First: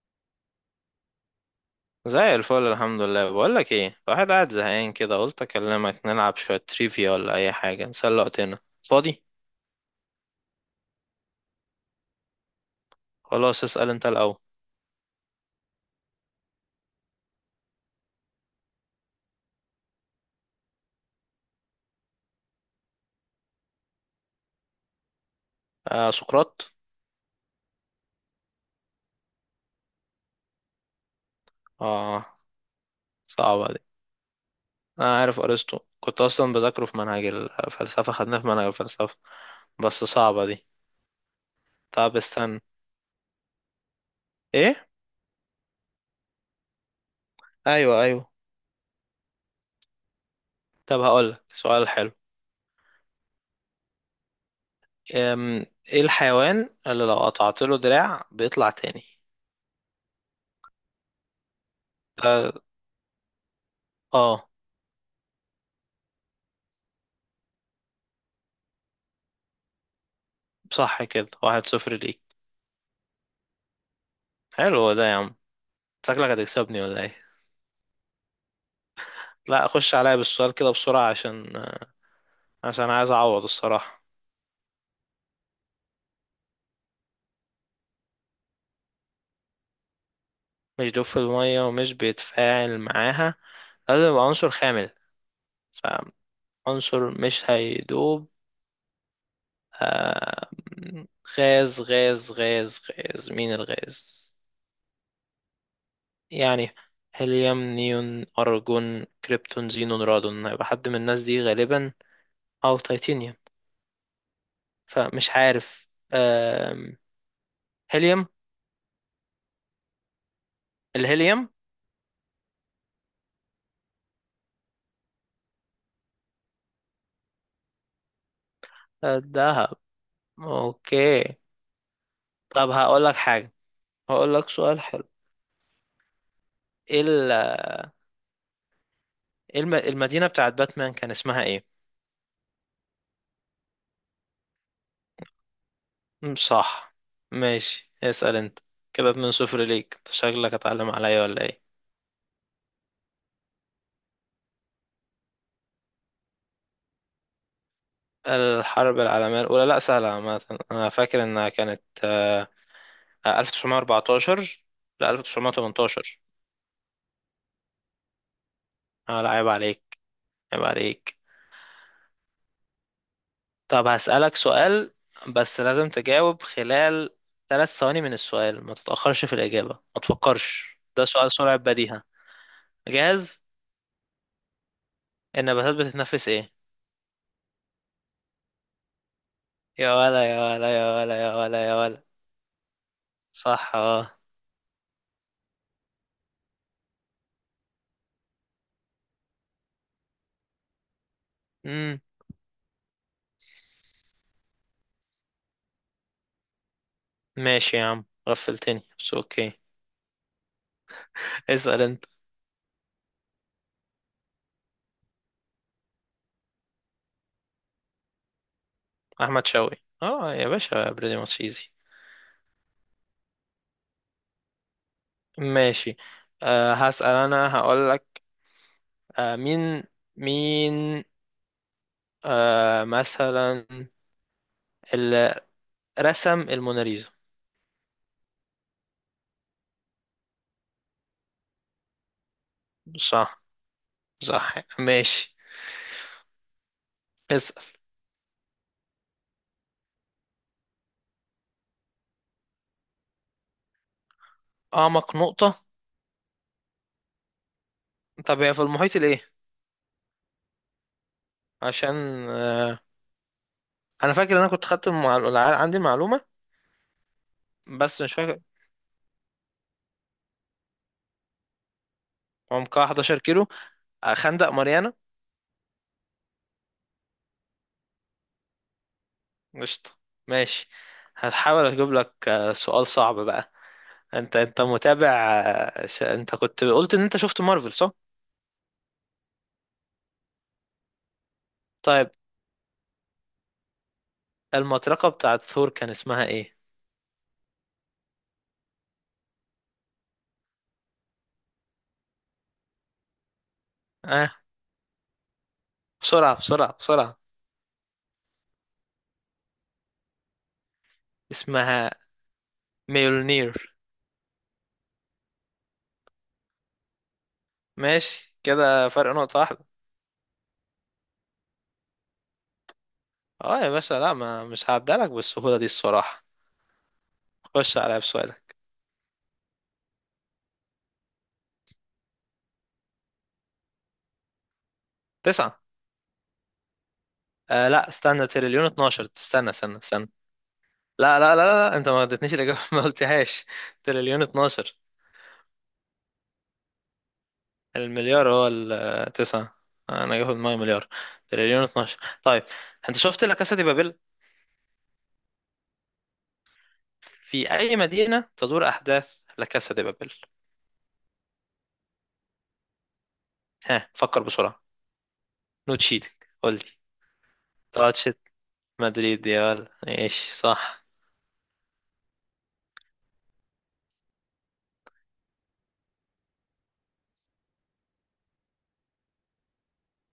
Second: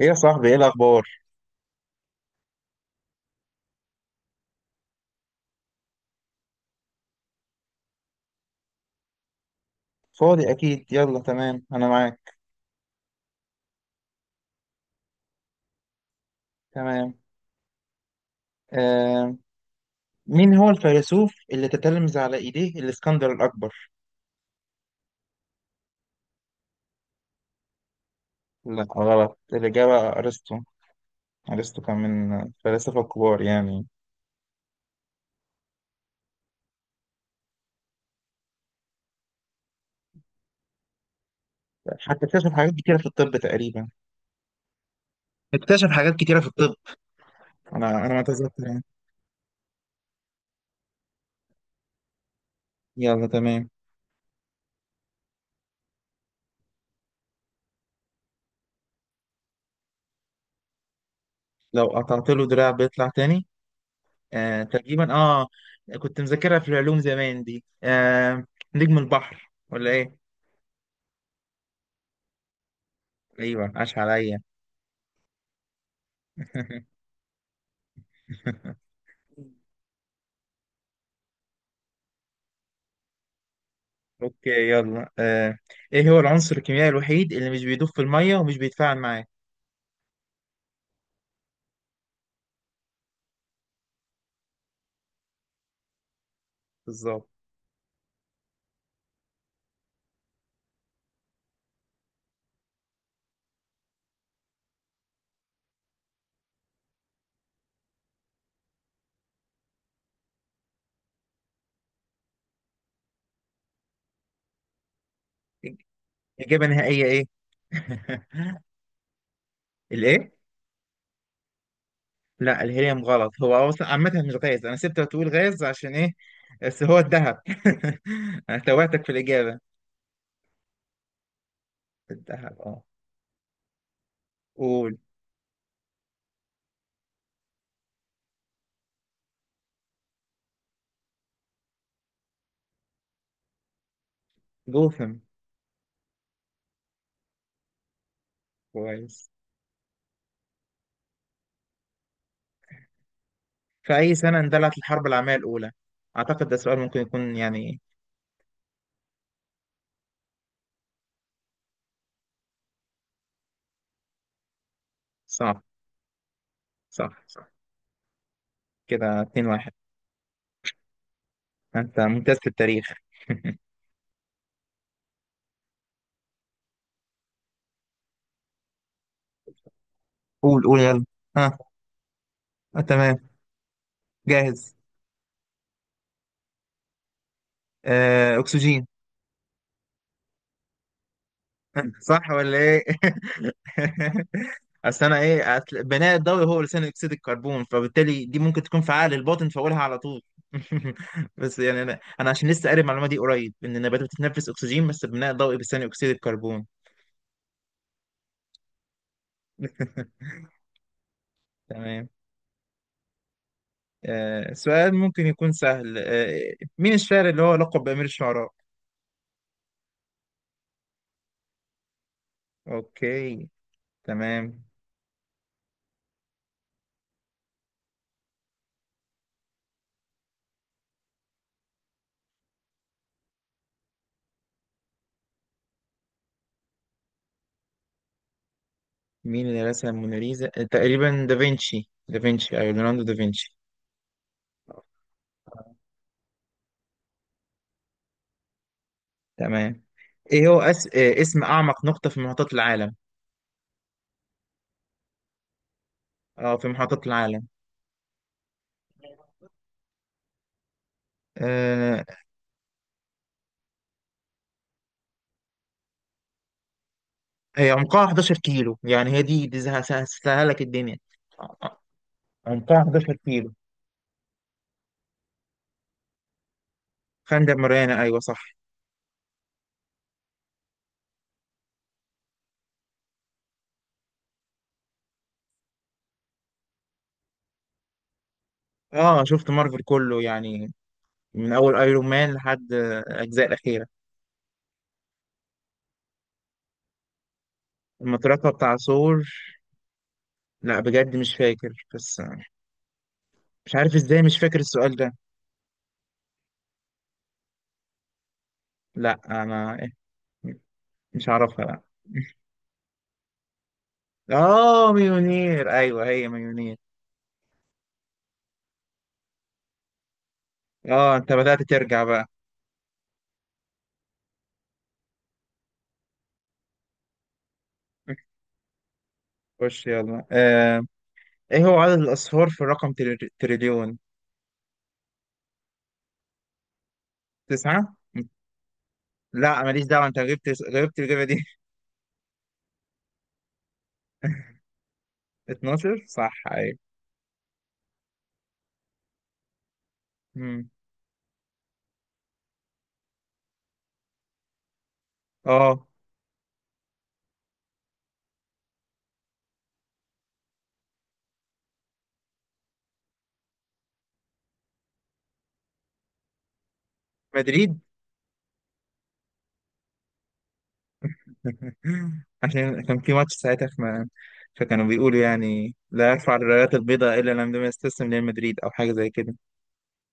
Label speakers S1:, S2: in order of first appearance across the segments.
S1: ايه يا صاحبي، ايه الاخبار؟
S2: زي الفل، الحمد لله. بقول لك ايه، الواحد قاعد زهقان كده، قلت اكلمك نلعب شويه تريفيا ولا اي حاجه نسلي وقتنا فاضي.
S1: فاضي اكيد. يلا تمام، انا معاك.
S2: خلاص، اسال انت الاول.
S1: تمام. آه مين هو الفيلسوف اللي تتلمذ على ايديه الاسكندر الاكبر؟
S2: آه، سقراط.
S1: لا، غلط. الاجابه ارسطو. ارسطو كان
S2: اه،
S1: من الفلاسفه الكبار
S2: صعبه دي.
S1: يعني.
S2: انا عارف ارسطو، كنت اصلا بذاكره في منهج الفلسفه، خدناه في منهج الفلسفه. بس صعبه دي. طب
S1: حتى اكتشف
S2: استنى.
S1: حاجات كتيره في الطب تقريبا.
S2: ايه؟
S1: اكتشف حاجات كتيره في الطب. انا
S2: ايوه،
S1: انا ما
S2: ايوه.
S1: اتذكر يعني.
S2: طب هقول لك سؤال حلو.
S1: يلا تمام.
S2: أم، ايه الحيوان اللي لو قطعت له دراع بيطلع تاني؟
S1: لو قطعت له
S2: ده-
S1: دراع بيطلع تاني؟
S2: اه.
S1: آه تقريبا. اه كنت مذاكرها في العلوم زمان دي. نجم البحر ولا ايه؟
S2: صح، كده واحد صفر ليك.
S1: ايوه، عاش عليا.
S2: حلو ده يا عم، شكلك هتكسبني ولا ايه؟ لا، اخش عليا بالسؤال كده بسرعة، عشان عايز اعوض الصراحة.
S1: اوكي يلا. ايه هو العنصر الكيميائي الوحيد اللي مش بيدوب في الميه ومش بيتفاعل معاه؟
S2: مش دوب في المية ومش بيتفاعل معاها، لازم يبقى عنصر خامل، فعنصر
S1: بالظبط.
S2: مش هيدوب. آه، غاز غاز غاز غاز مين الغاز يعني؟ هيليوم، نيون، أرجون، كريبتون، زينون، رادون، هيبقى حد من الناس دي غالبا، أو تيتانيوم، فمش عارف.
S1: اجابه
S2: آم،
S1: نهائيه ايه؟
S2: هيليوم.
S1: الايه؟
S2: الهيليوم.
S1: لا، الهيليوم غلط. هو اصلا عامه مش غاز، انا سبت تقول غاز عشان ايه؟ بس هو الذهب. انا توهتك في الاجابه.
S2: الذهب. اوكي.
S1: الذهب
S2: طب
S1: اه.
S2: هقول لك حاجة، هقول لك سؤال
S1: قول.
S2: حلو. ايه ال- إيه المدينة بتاعت باتمان كان اسمها ايه؟
S1: جوثم.
S2: مم، صح. ماشي، اسأل انت. كده
S1: كويس.
S2: 2 صفر ليك، أنت شكلك اتعلم عليا ولا ايه؟
S1: في اي سنه اندلعت الحرب العالميه الاولى؟ اعتقد ده سؤال ممكن يكون يعني
S2: الحرب العالمية الأولى؟ لا، سهلة عامة. أنا فاكر إنها كانت 1914 ل
S1: صعب.
S2: 1918.
S1: صح صح. كده
S2: آه، لا،
S1: 2
S2: عيب
S1: 1
S2: عليك، عيب عليك.
S1: انت ممتاز في التاريخ.
S2: طب هسألك سؤال، بس لازم تجاوب خلال 3 ثواني من السؤال، ما تتأخرش في الإجابة، ما
S1: قول
S2: تفكرش،
S1: قول يلا.
S2: ده سؤال سرعة
S1: ها.
S2: بديهة.
S1: آه. تمام.
S2: جاهز؟
S1: جاهز.
S2: النباتات بتتنفس ايه؟
S1: اكسجين.
S2: يا ولا، يا ولا، يا ولا، يا ولا، يا ولا.
S1: صح ولا ايه؟
S2: صح، اه.
S1: اصل انا ايه أصل بناء الضوئي هو ثاني اكسيد الكربون، فبالتالي دي ممكن تكون فعال الباطن فاقولها على طول. بس يعني، انا
S2: امم
S1: انا عشان لسه قاري المعلومه دي قريب ان النباتات بتتنفس اكسجين، بس بناء الضوئي بثاني اكسيد الكربون.
S2: ماشي يا عم، غفلتني، بس اوكي. اسأل انت.
S1: تمام. سؤال ممكن يكون سهل. مين الشاعر اللي هو لقب بأمير الشعراء؟
S2: احمد شوقي. اه يا باشا، بريدي ماتش ايزي.
S1: اوكي تمام.
S2: ماشي. هسأل انا، هقول لك. أه مين مين مثلا، اللي رسم الموناليزا.
S1: مين اللي رسم موناليزا؟ تقريبا دافنشي دافنشي، ايوه ليوناردو
S2: صح،
S1: دافنشي.
S2: صح. ماشي، اسأل.
S1: تمام. إيه اسم اعمق نقطة في محيطات العالم؟
S2: اعمق نقطة؟
S1: اه، في محيطات العالم.
S2: طب هي في المحيط الايه؟ عشان
S1: آه...
S2: أه انا فاكر ان انا كنت خدت عندي المعلومة،
S1: هي
S2: بس
S1: عمقها
S2: مش
S1: 11
S2: فاكر.
S1: كيلو. يعني هي دي سهلك الدنيا. آه، آه، عمقها
S2: عمقها
S1: 11
S2: 11 كيلو.
S1: كيلو.
S2: خندق ماريانا.
S1: خندق ماريانا، ايوه صح.
S2: قشطة. ماشي. هحاول اجيب لك سؤال صعب بقى. انت متابع؟ انت كنت قلت ان انت شفت مارفل، صح؟
S1: اه شفت مارفل كله يعني، من اول ايرون
S2: طيب،
S1: مان لحد الاجزاء الاخيرة.
S2: المطرقة بتاعت ثور كان اسمها ايه؟
S1: المطرقة بتاع ثور. لا بجد مش فاكر، بس مش عارف ازاي مش
S2: اه،
S1: فاكر السؤال ده.
S2: بسرعة بسرعة بسرعة.
S1: لا انا مش عارفها لا.
S2: اسمها ميولنير.
S1: اه مليونير، ايوه هي مليونير.
S2: ماشي، كده فرق نقطة واحدة.
S1: اه انت بدأت ترجع بقى.
S2: اه يا باشا، لا، ما مش هعدلك بالسهولة دي الصراحة. خش عليا بسؤالك.
S1: خش يلا. ايه هو عدد الاصفار في الرقم تريليون؟
S2: 9. آه، لا،
S1: تسعة.
S2: استنى، تريليون 12، استنى
S1: لا
S2: استنى
S1: ماليش دعوة،
S2: استنى.
S1: انت غبت. غبت
S2: لا،
S1: الإجابة دي.
S2: لا، لا، لا، انت ما اديتنيش الاجابه ما قلتهاش. تريليون 12.
S1: 12، صح ايوه.
S2: المليار هو 9، انا جاي في دماغي
S1: مم.
S2: مليار. تريليون 12. طيب، انت شفت لا كاسا دي بابل؟
S1: اه
S2: في اي مدينه تدور احداث لا كاسا دي بابل؟ ها، فكر بسرعه، نو تشيتنج، قول لي.
S1: مدريد.
S2: تاتشت. مدريد، يا ولد ايش، صح.
S1: عشان كان في ماتش ساعتها فكانوا بيقولوا يعني لا يرفع الرايات البيضاء الا لما يستسلم لريال مدريد او حاجة زي كده.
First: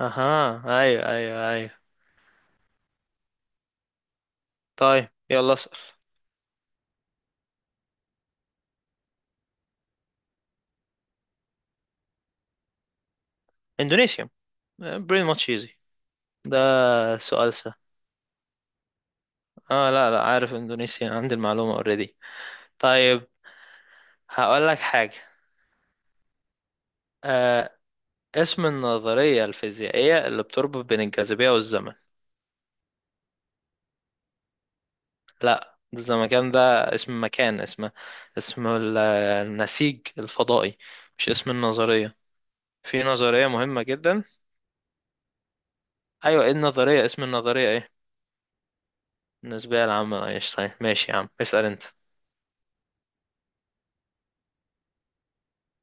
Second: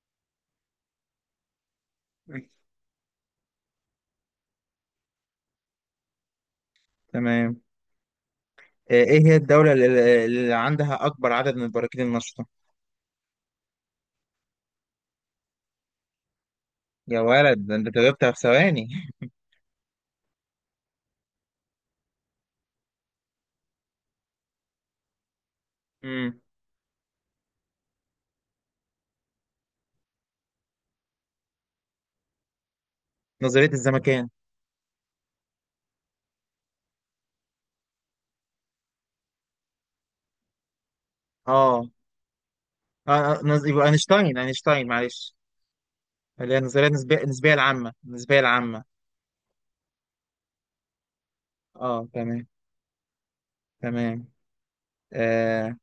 S2: اها، ايوه، ايوه، ايوه. طيب، يلا اسال.
S1: تمام. ايه هي الدولة اللي عندها اكبر عدد من البراكين النشطة؟
S2: اندونيسيا، بريم ماتش ايزي، ده
S1: يا
S2: سؤال
S1: ولد، ده
S2: سهل.
S1: انت جبتها في ثواني.
S2: اه، لا، لا، عارف اندونيسيا، عندي المعلومه اوريدي. طيب، هقول لك حاجة. آه اسم النظرية الفيزيائية اللي بتربط بين الجاذبية والزمن؟
S1: نظرية الزمكان.
S2: لا، الزمكان ده اسم مكان، اسم، اسم النسيج الفضائي، مش اسم
S1: اه.
S2: النظرية. في نظرية مهمة
S1: يبقى
S2: جدا.
S1: اينشتاين اينشتاين معلش.
S2: أيوة، ايه
S1: اللي هي النظرية
S2: النظرية،
S1: النسبية،
S2: اسم
S1: النسبية
S2: النظرية ايه؟
S1: العامة، النسبية العامة.
S2: النسبية العامة لأينشتاين. ماشي يا عم، اسأل انت.
S1: اه تمام تمام. آه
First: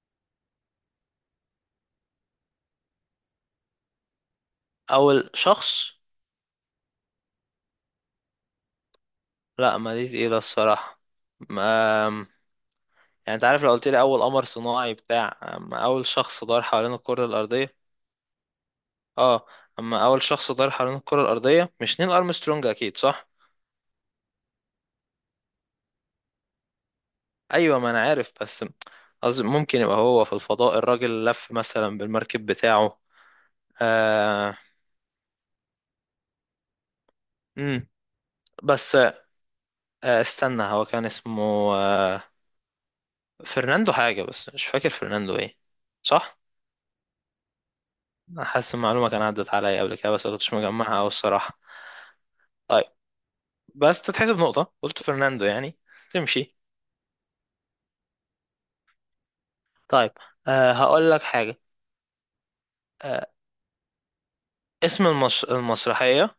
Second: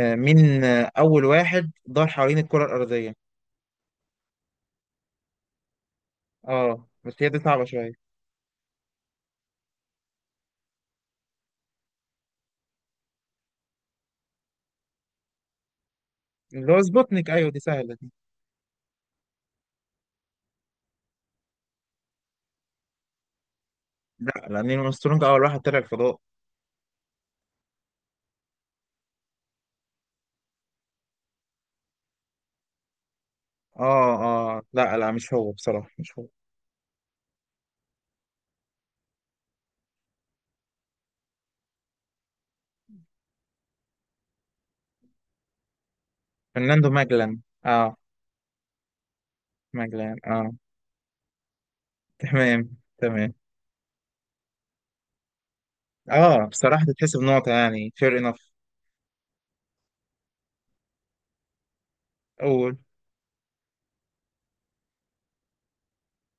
S1: آه مين آه، أول واحد دار حوالين الكرة الأرضية.
S2: أول شخص؟
S1: اه، بس هي دي صعبة شوية.
S2: لا، ما دي تقيلة الصراحة. ما، يعني انت عارف، لو قلت لي أول قمر صناعي بتاع، أما أول شخص دار
S1: اللي هو
S2: حوالين الكرة
S1: سبوتنيك، أيوه دي
S2: الأرضية.
S1: سهلة دي.
S2: اه. اما اول شخص طار حوالين الكرة الارضية، مش نيل ارمسترونج اكيد، صح؟
S1: لا، لأن نيل أرمسترونج أول واحد طلع الفضاء.
S2: ايوه، ما انا عارف، بس قصدي ممكن يبقى هو في الفضاء، الراجل لف مثلا بالمركب بتاعه.
S1: اه.
S2: آه
S1: اه لا لا، مش هو بصراحة مش هو.
S2: امم بس، استنى، هو كان اسمه آه فرناندو حاجة، بس مش فاكر فرناندو ايه. صح.
S1: فرناندو ماجلان. اه
S2: أنا حاسس المعلومة كان عدت عليا قبل كده،
S1: ماجلان
S2: بس ما
S1: اه.
S2: كنتش مجمعها أوي الصراحة.
S1: تمام
S2: طيب،
S1: تمام.
S2: بس تتحسب نقطة، قلت فرناندو يعني.
S1: اه
S2: تمشي.
S1: بصراحة تتحسب نقطة، يعني fair enough.
S2: طيب. هقول لك حاجة.
S1: أول.
S2: آه اسم المسرحية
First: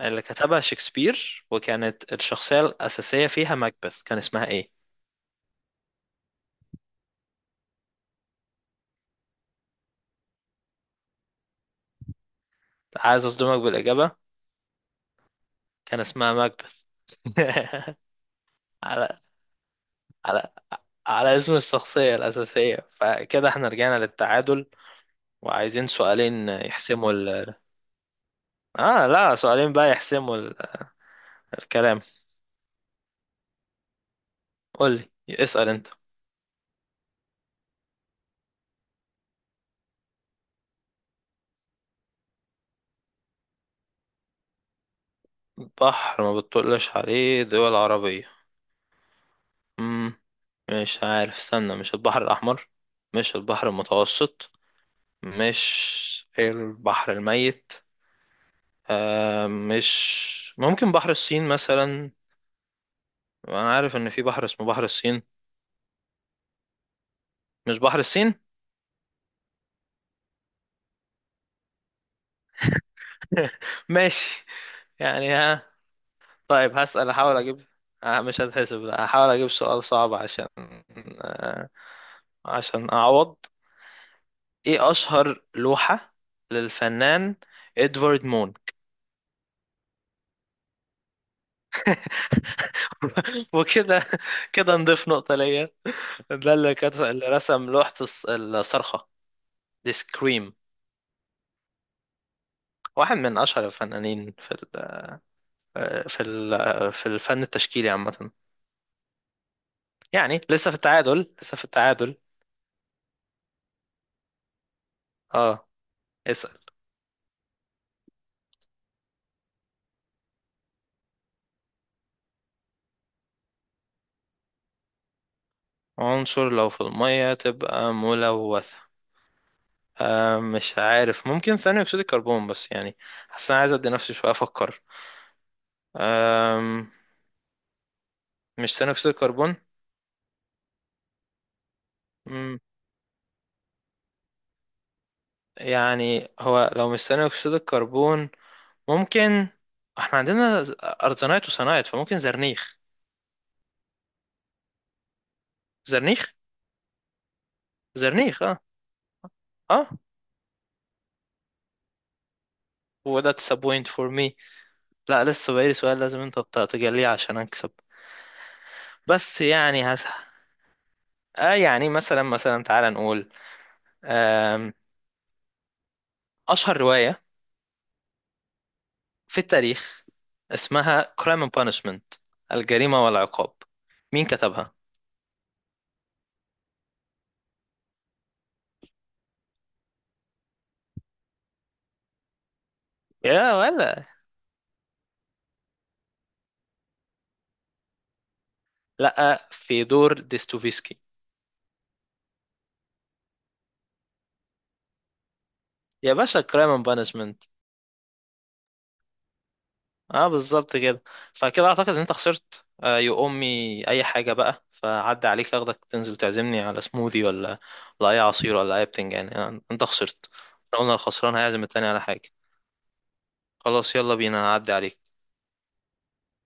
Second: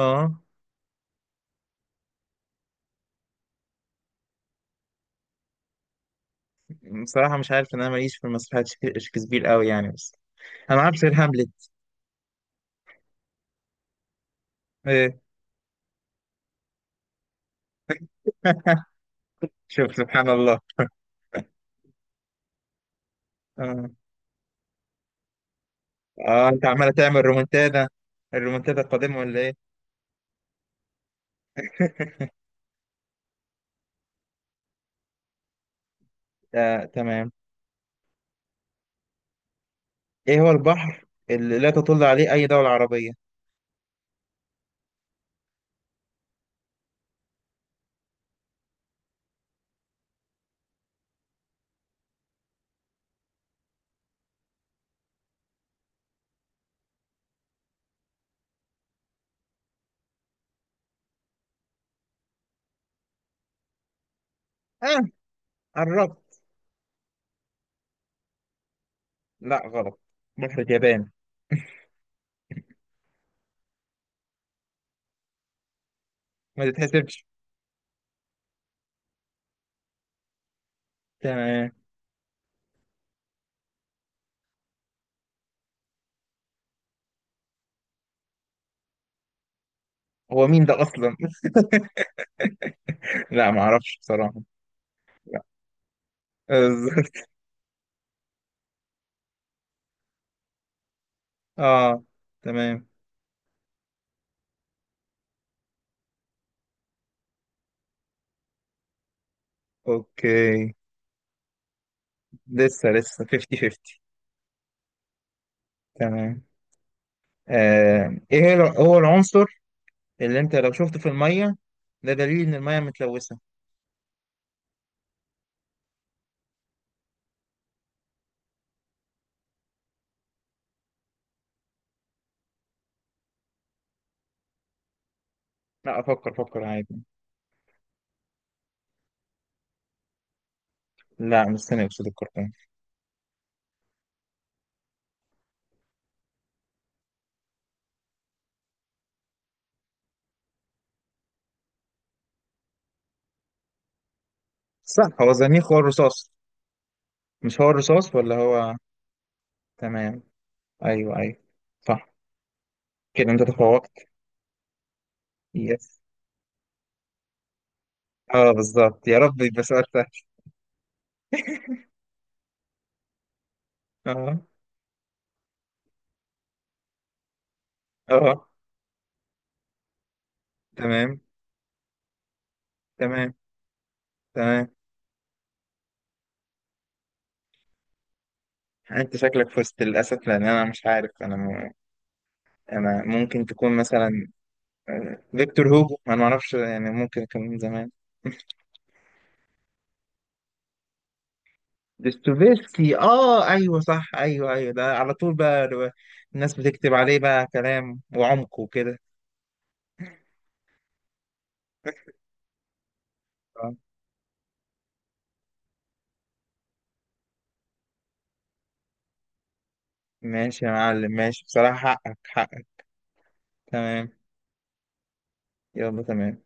S2: اللي كتبها شكسبير، وكانت الشخصية الأساسية فيها ماكبث، كان اسمها إيه؟
S1: بصراحة مش عارف إن أنا ماليش في مسرحيات شكسبير قوي يعني بس. أنا عارف غير هاملت.
S2: عايز أصدمك بالإجابة،
S1: إيه؟
S2: كان اسمها ماكبث. على
S1: شوف سبحان
S2: على
S1: الله.
S2: على اسم الشخصية الأساسية، فكده احنا
S1: آه.
S2: رجعنا للتعادل، وعايزين سؤالين
S1: أنت عمالة
S2: يحسموا
S1: تعمل
S2: ال.
S1: رومنتادا، الرومنتادا القادمة
S2: لا،
S1: ولا إيه؟
S2: سؤالين بقى يحسموا ال، الكلام. قول لي، اسأل أنت.
S1: تمام. إيه هو البحر اللي لا تطل عليه أي دولة عربية؟
S2: بحر ما بتطلش عليه دول عربية؟ مم. مش عارف، استنى، مش البحر الأحمر؟ مش البحر المتوسط؟ مش البحر الميت؟ مش ممكن بحر الصين مثلا؟ انا عارف ان في بحر اسمه بحر
S1: آه،
S2: الصين.
S1: قربت.
S2: مش بحر الصين؟
S1: لا، غلط. بحر اليابان.
S2: ماشي يعني، ها.
S1: ما
S2: طيب، هسأل،
S1: تتحسبش.
S2: احاول اجيب. مش هتحسب، لا هحاول اجيب سؤال صعب، عشان آه
S1: تمام.
S2: عشان اعوض. ايه اشهر لوحة للفنان ادوارد مون؟
S1: هو مين ده أصلا؟ لا ما أعرفش
S2: وكده.
S1: بصراحة.
S2: كده نضيف نقطة
S1: لا.
S2: ليا. ده اللي اللي
S1: بالظبط.
S2: رسم لوحة الصرخة، دي سكريم.
S1: آه، تمام.
S2: واحد من أشهر الفنانين في ال، في الفن التشكيلي عامة. يعني لسه
S1: أوكي.
S2: في التعادل، لسه في التعادل.
S1: لسه لسه 50-50.
S2: اه،
S1: تمام.
S2: اسأل.
S1: هو العنصر اللي انت لو شفته في الميه ده دليل ان الميه متلوثه.
S2: عنصر لو في المية تبقى ملوثة؟ مش عارف، ممكن ثاني أكسيد الكربون، بس يعني حاسس أنا عايز أدي نفسي شوية أفكر.
S1: لا، افكر فكر
S2: آه
S1: عادي.
S2: مش ثاني أكسيد الكربون.
S1: لا مش ثاني اكسيد الكربون.
S2: مم، يعني هو لو مش ثاني أكسيد الكربون، ممكن، احنا عندنا ارتينايت وصنايت، فممكن زرنيخ،
S1: صح، هو زنيخ، هو الرصاص.
S2: زرنيخ،
S1: مش هو الرصاص ولا
S2: زرنيخ. اه.
S1: هو؟
S2: اه.
S1: تمام. ايوه ايوه. صح. كده انت
S2: وذاتس a point for
S1: تفوقت.
S2: me. لا، لسه بقالي سؤال
S1: يس.
S2: لازم انت تجليه عشان اكسب.
S1: اه بالظبط، يا رب
S2: بس
S1: يبقى سؤال
S2: يعني
S1: سهل.
S2: هسه، يعني مثلا، مثلا تعال نقول،
S1: اه
S2: آم، اشهر رواية
S1: اه.
S2: في التاريخ اسمها
S1: تمام
S2: Crime and Punishment، الجريمة
S1: تمام
S2: والعقاب، مين
S1: تمام.
S2: كتبها؟
S1: انت شكلك فزت للاسف، لان انا مش عارف. انا ممكن
S2: يا
S1: تكون
S2: ولا،
S1: مثلا فيكتور هوجو. انا ما اعرفش يعني، ممكن كان من زمان.
S2: لا، في دور ديستوفيسكي،
S1: دوستويفسكي اه، ايوه صح، ايوه ايوه، ده على طول بقى
S2: يا باشا
S1: الناس
S2: Crime and
S1: بتكتب عليه بقى
S2: Punishment.
S1: كلام وعمق وكده.
S2: اه، بالظبط كده. فكده اعتقد ان انت خسرت، يو
S1: آه،
S2: امي اي حاجه بقى، فعدى عليك اخدك تنزل تعزمني على سموذي، ولا ولا اي عصير ولا اي بتنجان، يعني انت خسرت.
S1: ماشي يا
S2: احنا قلنا
S1: معلم.
S2: الخسران
S1: ماشي
S2: هيعزم التاني
S1: بصراحة،
S2: على
S1: حقك
S2: حاجه.
S1: حقك.
S2: خلاص
S1: تمام،
S2: يلا بينا، هعدي عليك.
S1: يلا تمام.